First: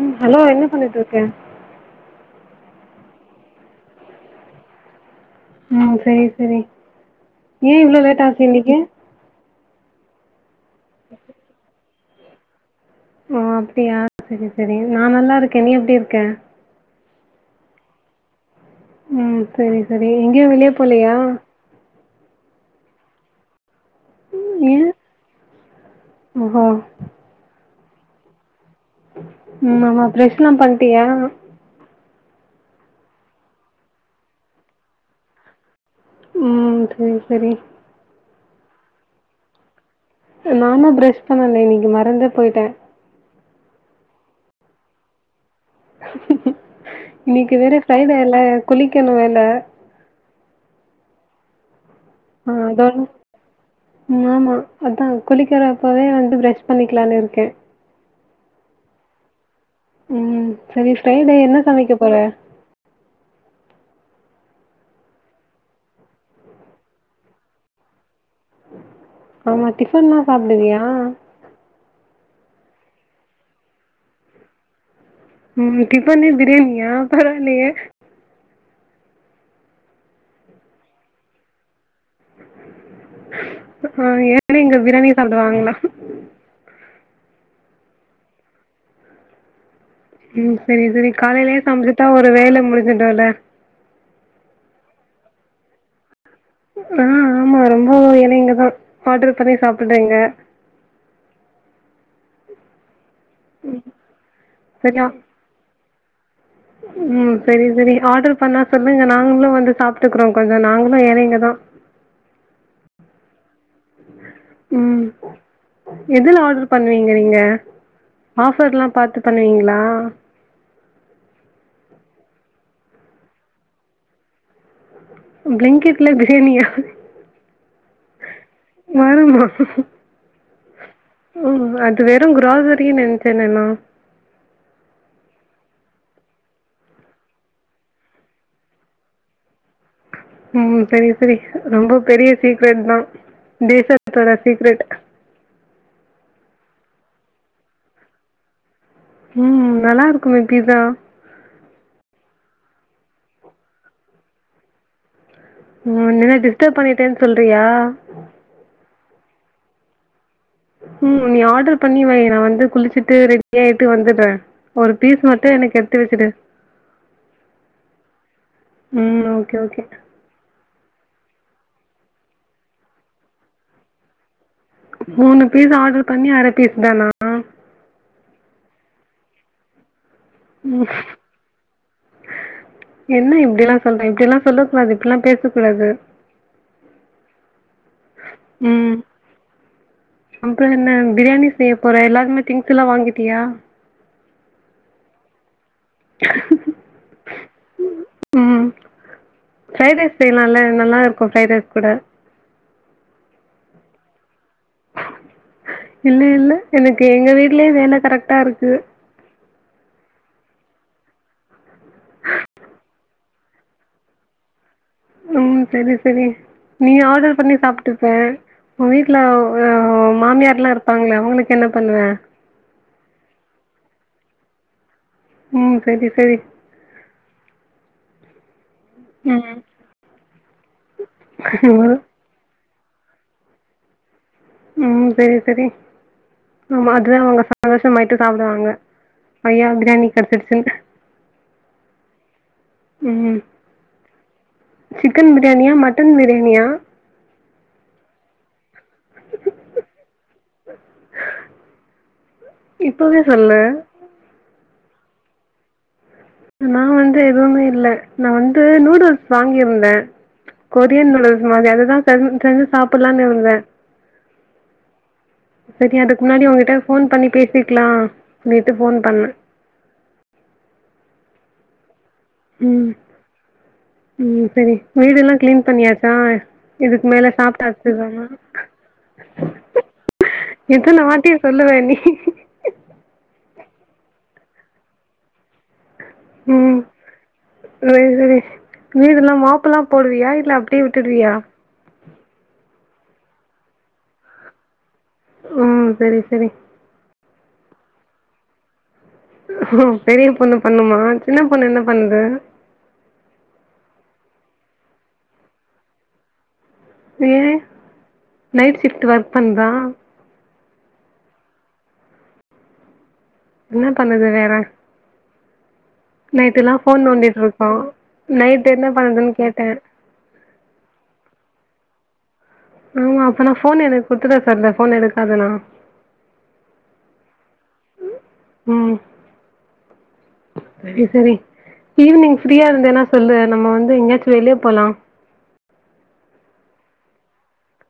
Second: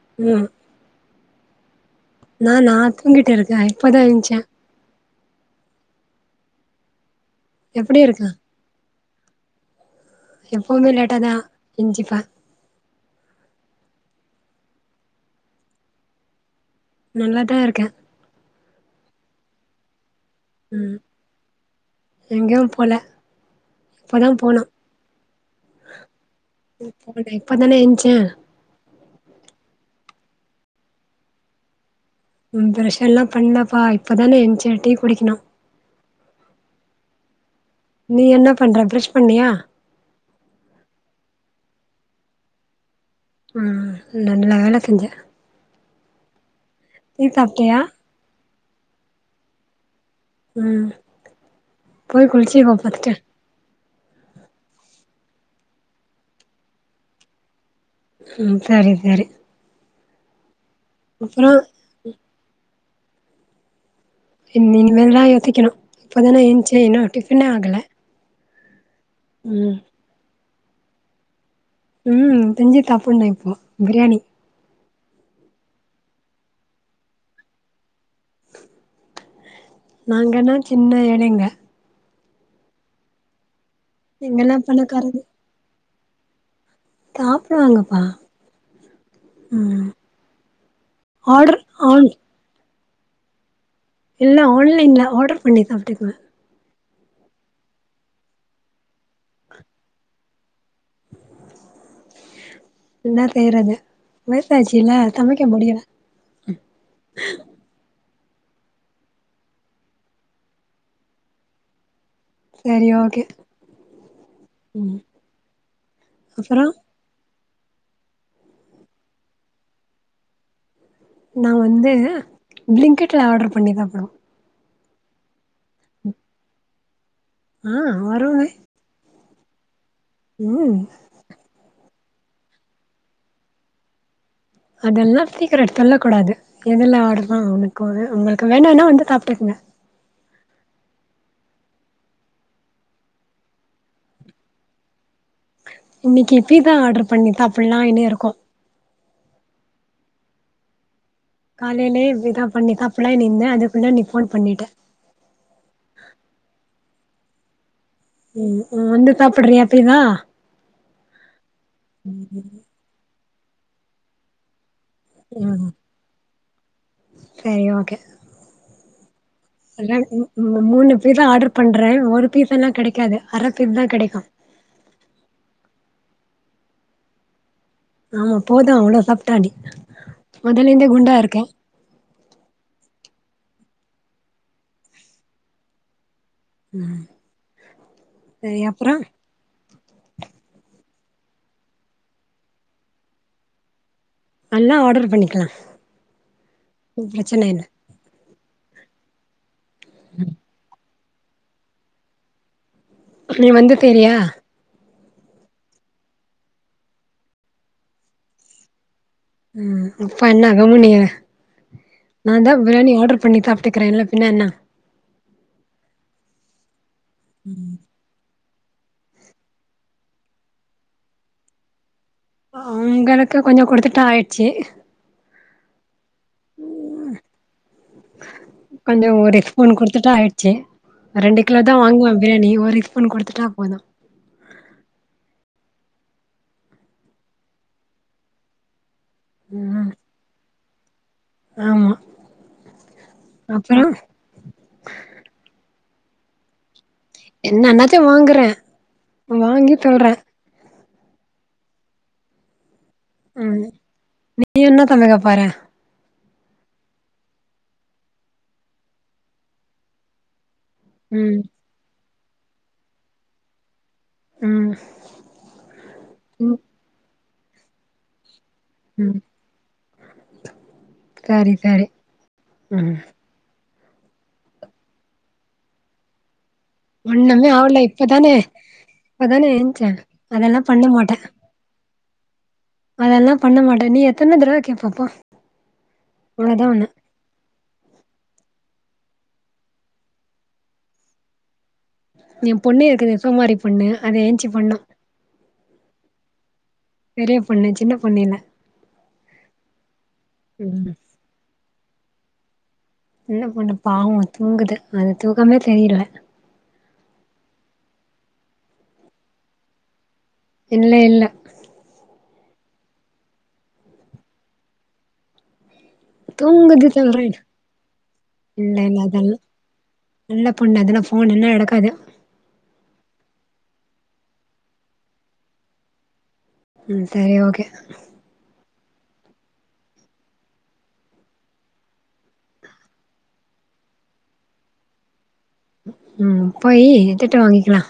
ம் ஹலோ என்ன பண்ணிட்ருக்க நானா தூங்கிட்டு இருக்கே இப்பதா எழுன்ச்சே ம் சரி சரி ஏ இவ்ளோ எப்டி இருக்க லேட்டாச்சு இன்னக்கி எப்பவுமே லேட்டா தா என்சிப்பே ஓ அப்டியா சரி சரி நா நல்லாருக்கே நீ எப்டி இருக்க நல்லாதா இருக்கே ம் சரி சரி எங்கயு வெளிய போலயா எங்கயு போல இப்பதா போனு ஏ ஓஹோ இப்பதான எந்ச்சே ம் ஆமா ப்ரெஷ்லா பண்ட்டியா ம் ப்ரஷல்லா பண்லப்பா இப்பதான என்ச்சே டீ குடிக்கணு ம் சரி சரி நீ என்ன பண்ற ப்ரெஷ் பண்ணியா நானு ப்ரஷ் பண்ணல இன்னக்கி மறந்தே போய்ட்டே ம் நல்ல வேல செஞ்ச டீ இன்னக்கி சாப்ட்டியா வேற ஃப்ரைடேல குளிக்கணு வேல ம் போய் ஆ குளிச்சுக்கோ அதான் ஃபஸ்ட்டு ம் ஆமா அதா குளிக்கிற அப்பவே வந்து ப்ரெஷ் பண்ணிக்கலான்னு இருக்கே ம் சரி சரி ம் இன்னக்கி ஃப்ரைடே அப்றோ என்ன சமைக்க போற இன் இனிமேல்தா யோசிக்கனு இப்பதான என்ச்சே இன்னு டிஃபனே ஆகல ஆமா ம் டிஃபன்ல்லா சாப்டுவியா ம் திஞ்சு டாப்பன்னு இப்போ பிரியாணி ம் டிஃபனே பிரியாணியா பரவாலயே நாங்கனா சின்ன ஏழைங்க ஆ இங்கெல்லா ஏழைங்க பிரியாணி பணக்காரங்க சாப்டுவாங்களா சாப்டுவாங்கப்பா ம் ம் செரி செரி ஆர்டர் காலேலயே சம்ச்சுட்டா ஆன் ஒரு வேல முடுஞ்சுடூல இல்ல ஆன்லைன்ல ஆடர் பண்ணி சாப்ட்டுக்குவ ஆ ஆமா ரொம்போ ஏன்ன இங்கதா ஆடர் பண்ணி சாப்பட்றீங்க என்ன செய்யறது வயசாச்சில்ல சரியா? சமைக்க முடியல ம் சேரி சேரி ஆடர் பண்ணா சொல்லுங்க நாங்களு வந்து சாப்ட்டுக்றோ கொஞ்ச நாங்களு ஏழைங்க தா சேரி ஓகே ம் எதுல அப்றோ ஆடர் பண் நீங்க நீங்க ஆஃபர்ல்லா பாத்து பண்ணுவீங்களா நா வந்து ப்ளிங்கெட்ல ஆடர் பண்ணி தா ப்லோ ப்ளிங்கெட்ல பிரியாணியா ஆ வரோமே வருமா வ்வூ ம் அது வெறு க்ராசரினு நென்ச்சேனேனோ அதெல்லா சீக்ரட் சொல்லக்கூடாது எதுல ஆடுதா அவனுக்கு அது உங்களுக்கு வேணனா வந்து சாப்ட்டுக்குங்க ம் சேரி சேரி ரொம்ப பெரிய சீக்ரெட் தா தேசத் தோட சீக்ரெட் இன்னிக்கு இப்பி தா ஆடர் பண்ணி தாப்புலா இனி இருக்கோ ம் நல்லா இருக்குமே பிசா காலேலே விதா பண்ணி தப்லே நின்ன அதுக்குள்ள நீ ஃபோன் பண்ணிட்டே உ நினா டிஸ்டப் பண்ணிட்டேன் சொல்றியா ம் உ வந்து சாப்புட்றீயா பிசா ம் நீ ஆடர் பண்ணி வை நா வந்து குளிச்சிட்டு ரெடி ஆயிட்டு வந்துறே ஒரு பீஸ் மட்டு எனக்கு எடுத்து வச்சுடு சேரி ஓகே ம் ஓகே ஓகே ம்மு மூணு பீஸா ஆடர் பண்றே ஒரு பீஸல்லா கெடைக்காது அர பீட் தா கெடைக்கு மூணு பீஸா ஆடர் பண்ணி அர பீஸ் தானா ஆமா போது அவ்வளோ சாப்ட்டாடி முதல்ல இருந்தே குண்டா ம் இருக்கே என்ன இப்டி எல்லா சொல்ற இப்டி எல்லா சொல்லக்கூடாது இப்டில்லா பேசக்கூடாது ம் ம் அப்புறோ என்ன பிரியாணி செய்ய போற எல்லாமே திங்ஸ் எல்லா வாங்கிட்டியா எல்லா ஆடரு பண்ணிக்கலா ஒண் பிரச்சன இல்ல ம் ஃப்ரைட் ரைஸ் செய்யலால்ல நல்லா இருக்கு ஃப்ரைட் ரைஸ் கூட நீ வந்துட்ட இலையா இல்ல இல்ல எனக்கு எங்க வீட்லேஃ வேல கரெக்ட்டா இருக்கு ம் இப்ப என்ன க முனிய நாந்தா பிரியாணி ஆடர் பண்ணி சாப்பிட்டுக்கிறேன்ல பின்ன என்ன ம் செரி செரி நீ ஆடர் பண்ணி சாப்ட்டு ஏ உ வீட்டுல மாமியார்ல்லா இருப்பாங்களே அவுங்களுக்கு என்ன பண்ணுவ அவுங்களுக்கு கொஞ்ச கொடுத்துட்ட ஆயிட்ச்சு ம் செரி செரி ம் கொஞ்சோ ஒரு ம் பூன் கொடுத்துட்டா ஆயிடுச்சி ரெண்டு கிலோ தா ஒரு- வாங்குவ பிரியாணி ஒரெக் ஸ்பூன் கொடுத்துட்டா போது ம் சேரி சேரி ஆமா அதா அவ்ங்க சந்தோஷமாயிட்டு சாப்டுவாங்க பைய்ய ம் பிரியாணி கெடச்சிடுச்சுனு ஆமா ம் அப்பறோ சிக்கன் பிரியாணியா மட்டன் பிரியாணியா என்னன்னாத்யு வாங்கற வாங்கி தள்ற இப்பவே சொல்லு ம் நீ என்னு தந்தக பாற நா வந்து எதுமே இல்ல நா வந்து நூடுல்ஸ் வாங்கியிருந்த கொரியன் ம் நூடுல்ஸ் மாரி அதுதான் செஞ்சி செஞ்சி சாப்பலானு இருந்த ம் சரி அதுக்கு முன்னாடி ம் உன்கிட்ட ஃபோன் பண்ணி பேசிக்கலா அப்டின்ட்டு ஃபோன் ம் பண்ண சரி சரி ம் ம் சரி வீடு எல்லா கிளீன் பண்ணியாச்சா இதுக்கு மேல ஒண்ணுமே சாப்ட்டா ஆவல அடிச்சிருவானா இப்பதானே இப்பதானே ஏன்ச்சே அதெல்லா பண்ண எத்தன மாட்டே வாட்டி சொல்லுவ நீ அதெல்லா பண்ண மாட்டான் நீ எத்தன தரவ கேப்ப போ உனக்குதா ம் ஒண்ணு சரி சரி வீடெல்லா மாப் எல்லா போடுவியா இல்ல அப்டியே விட்டிடுவியா என் பொண்ணு இருக்குதே சோமாறி பொண்ணு அது ஏஞ்ச்சுபண்ணு அ சரி சரி பெரிய பொண்ணு சின்ன பொண்ணு இல்ல பெரிய பொண்ணு ம் பண்ணுமா சின்ன பொண்ணு என்ன பண்ணுது சின்ன பொண்ணு பாவோ தூங்குது அது தூக்காமே தெளியல ஏன் நைட் ஷிஃப்ட் ஒர்க் பண்ணுதா இல்ல இல்ல என்ன பண்ணுது வேற நைட்டெல்லா தூங்குது ஃபோன் சொல்றே நோண்டிட்டு இருக்கு நைட்டு என்ன பண்ணுதுன்னு கேட்ட நல்லா பொண்ணு அது எல்லா ஃபோன் எல்லா எடுக்காது ஆமா அப்ப நா ஃபோன் எனக்கு குடுத்திட சொல்லு ஃபோன் எடுக்காதுனா ம் சரி ஓகே ம் சரி சரி ஈவினிங் ஃப்ரீயா இருந்தீனா சொல்லு நம்ம வந்து எங்கையாச்சு வெளிய போலா ம் போய் திட்டு வாங்கிக்கலா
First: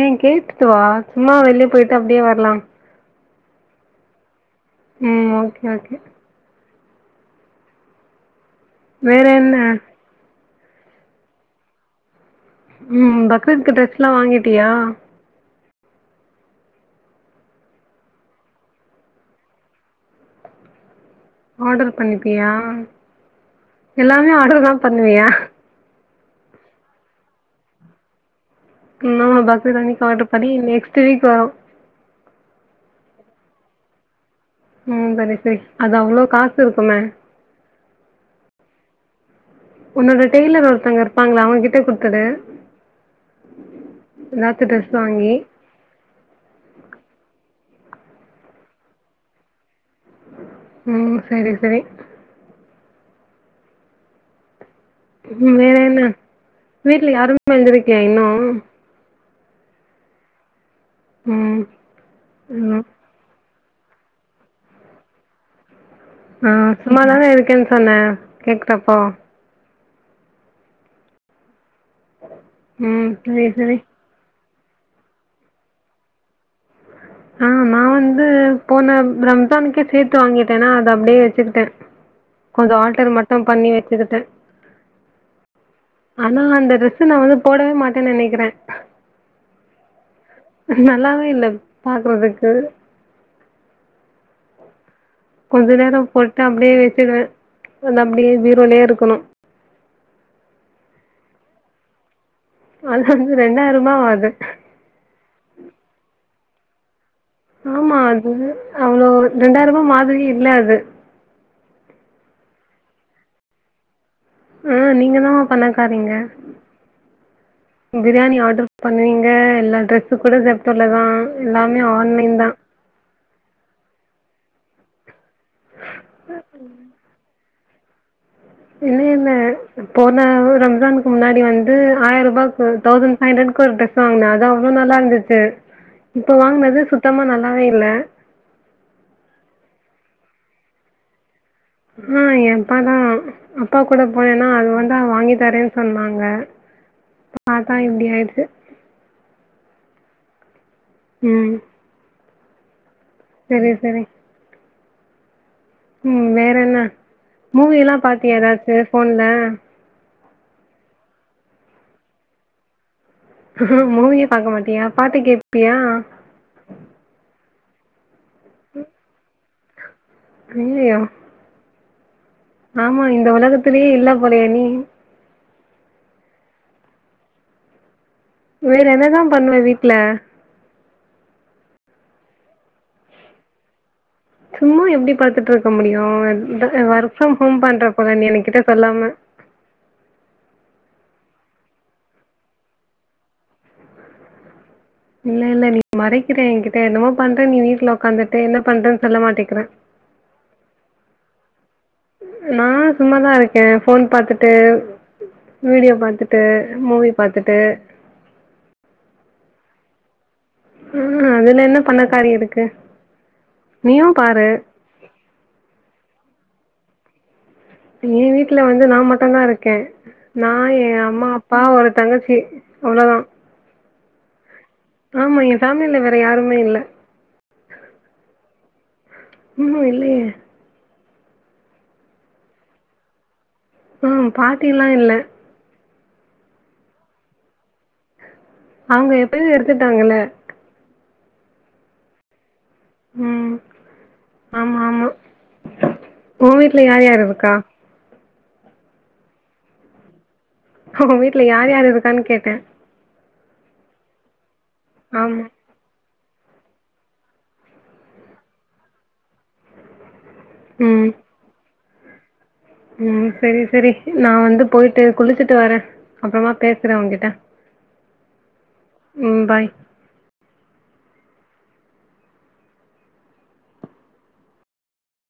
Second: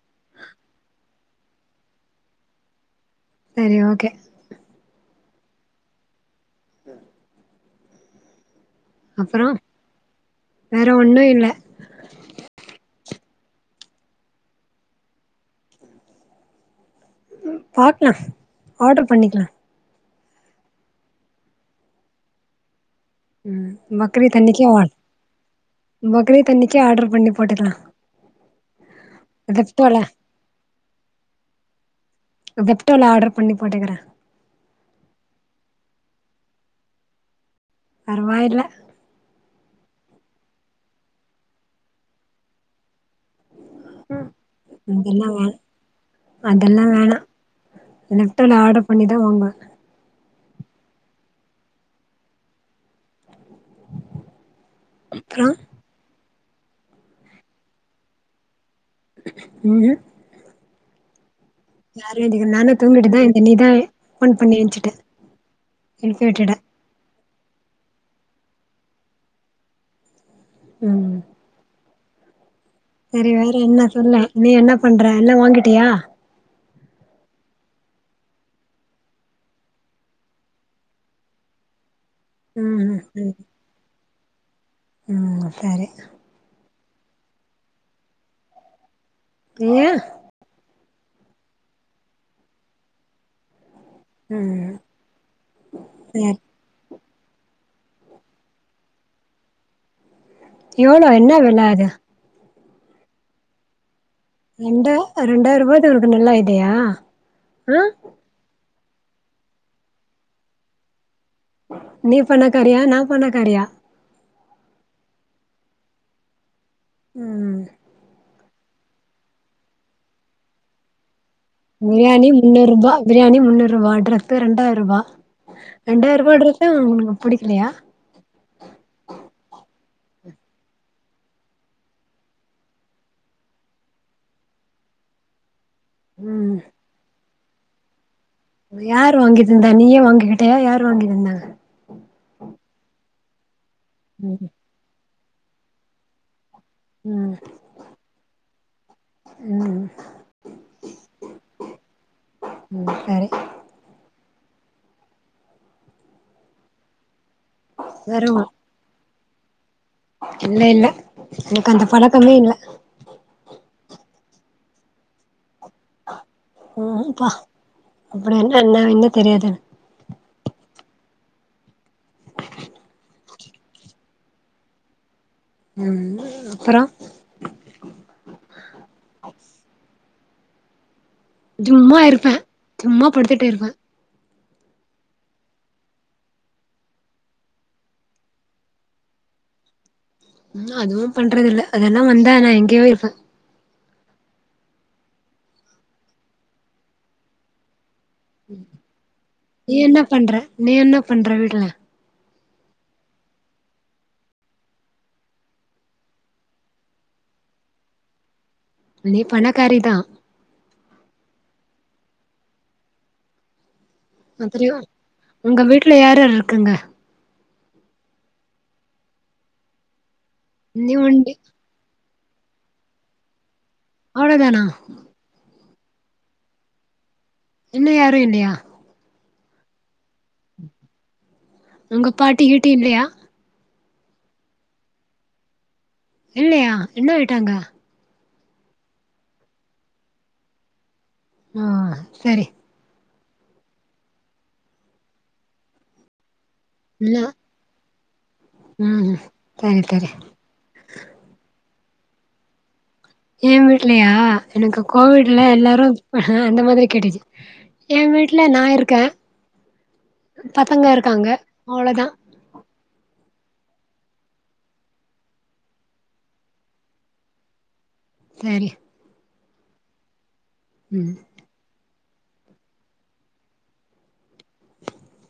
ஏன் கேட்டுட்டு வா சும்மா வெளிய போயிட்டு அப்டியே வர்லா சரி ஓகே ம் ஓகே ஓகே சரி வேற அப்பறோ என்ன வேற ஒன்னு இல்ல ம் பக்ரீ்த்துக்கு ட்ரெஸ் எல்லா வாங்கிட்டியா ம் பாக்கலா ஆர்டரு பண்ணிக்கலா ஆர்டர் பண்ணிப்பியா ம் எல்லாமே பக்ரீத் அன்னைக்கே ஆர்டருதா ஆல் பண்ணுவியா பக்ரீத் அன்னைக்கு ஆர்டர் பண்ணி போட்டுக்கலா பக்ரீத் ஜெப்டோல அன்னைக்கு ஆர்டர் பண்ணி நெக்ஸ்ட் வீக் வரு செப்ட்டோல ஆர்டர் பண்ணி போட்டுக்கற ம் சரி சரி அது அவ்ளோ காசு இருக்குமே பரவாயில்ல உன்னோட டெய்லர் ஒருத்தங்க இருப்பாங்கள்ள அவங்ககிட்ட குடுத்திடு ட்ரெஸ் வாங்கி இங்கென்னவா அதெல்லா வேணா ஜீப்டோல ஆர்டர் பண்ணிதா வாங்குவே ம் சரி சரி அப்புறோ வேற என்ன வீட்ல யாருமே எழுந்திரிக்கயை இன்னு ம் ம் யாரு எழுந்திருக்கல நானு ம் தூங்கிட்டுதா இருந்தே நீதா போன் பண்ணி ஏஞ்சுட்ட ஆ சும்மா தான இருக்கேன்னு சொன்ன கேக்குதா இப்போ ம் சரி வேற என்ன சொல்லு நீ என்ன பண்ற எல்லா வாங்கிட்டியா ஆ நா வந்து து போன ரம்ஜானுக்கே சேத்து வாங்கிட்டேன்னா அத அப்டியே வச்சுக்கிட்டே கொஞ்சோ ம் ம் ஆல்டர் ம் மட்டு பண்ணி வச்சுக்கிட்டே ம் சரி ஆனா அந்த டிரரெஸ்சு வந்து நா போடவே மாட்டேன்னு நெனைக்கிறே நீயெ நல்லாவே இல்ல பாக்குறதுக்கு ம் ம் கொஞ்ச நேரம் போட்டு அப்டியே வச்சுடுவே அந்த அப்டியே பீரோலயே இருக்கணு எவ்வளோ என்னா வெல அது அது வந்து ரெண்டாயிரமா ஆது ரெண்டாய ரெண்டாயிரூபாயது நல்லா இதையா ஆ இது அவ்ளோ ரெண்டாயிரூபா மாதிரியே இல்ல அது நீ பணகாரியா நா பணக்காரியா ஆ நீங்க தா பணக்காரீங்க ம் பிரியாணி ஆர்டர் பண்ணுவீங்க எல்லா டிரரெஸ்ஸு கூட ஜிப்டோலதா பிரியாணி முன்னூரூபா பிரியாணி முன்னுரூபா ட்ரெஸு ரெண்டாயிரூபா ரெண்டாயிரூபா ட்ரெஸ்ஸு உனக்கு புடிக்கலையா என்ன இன போன ரம்ஜானுக்கு முன்னாடி வந்து ஆயிரூபாக்கு தௌசண்ட் ஃபைவ் ஹண்ட்ரக்கு ஒரு ட்ரெஸ் வாங்குனே அது அவ்ளோ நல்லாருந்துச்சு இப்போ ம் வாங்கினது சுத்தமா நல்லாவே இல்ல அது யார் வாங்கி தந்தா நீயே வாங்கிக்கிட்டயா யாரு வாங்கி தந்தாங்க ம் ம் ஏ அப்பாதா அப்பா கூட போனேன்னா ம் அது வந்தா வாங்கி தரே சொன்னாங்க ம் பாத்தா இப்டி ஆயிடுச்சு ம் ம் ம் சரி சரி சரி ம் வேற என்ன மூவில்லா பாத்தியா வருவோ ஏதாச்சு போன்ல இல்ல இல்ல எனக்கு அந்த பழக்கமே இல்ல மூவியே பாக்க மாட்டியா பாட்டு கேப்பியா ம்ப்பா அப்படிய என்னனா என்ன தெரியாது அய்யயோ ஆமா இந்த உலகத்தலயே இல்ல போலயா நீ ம் அப்பற வேற என்னதா பண்ணுவ வீட்ல ஜும்மா இருப்ப சும்மா படுத்துட்டே இருப்ப சும்மா எப்டி படுத்துட்டுருக்க முடியு ஒர்க் ஃப்ரம் ஹோம் பண்ற போல நீ என கிட்ட சொல்லாம ம் அதுவு பண்றதுல்ல அதெல்லா வந்தா நா எங்கயோ இருப்ப இல்ல இல்ல நீ மறைக்கிற எகிட்ட என்னமோ பண்ற நீ வீட்ல உக்காந்துட்டு என்ன பண்றன்னு சொல்ல மாட்டிக்கிற நீ என்ன பண்ற நீ என்ன பண்ற வீட்ல நா சும்மாதா இருக்க ஃபோன் பாத்துட்டு வீடியோ பாத்துட்டு மூவி பாத்துட்டு நீ பணக்காரிதா ம் அதுல என்ன பண்ணகாரி இருக்கு நீயு அப்றியோ உங்க வீட்ல யார் யார் இருக்காங்க எ வீட்ல வந்து நா மட்டு தா இருக்கே நா எ நீ அம்மா ஒண்டி அப்பா ஒரு தங்கச்சி அவ்ளோ தா அவ்ளதானா ஆமா எ ஃபேமிலி ல வேற யாருமே இல்ல அண்ண யாரு இல்லையா ம்ஹும் இல்லையே உங்க பாட்டி ஹீட்டி இல்லையா ம் பாட்டில்லா இல்ல இல்லையா என்ன வேய்ட்டாங்க அவங்க எப்பவே எடுத்துட்டாங்கல்ல அஹ் சரி ம் ஆமா ஆமா உ வீட்ல யார் யார் இருக்கா ம்ம் கரே கரே உங்க வீட்ல யார் யாரு இருக்கான்னு கேட்ட எ வீட்லையா எனக்கு ஆமா கோவிட்ல எல்லாரு அந்த மாதிரி கேட்டுச்சு எ வீட்ல நா இருக்க பசங்க ம் இருக்காங்க அவ்ளதா ம் சரி சரி நா வந்து போய்ட்டு குளிச்சுட்டு வர அப்பறமா பேசற ஒகிட்ட சரி ம் பாய் ம்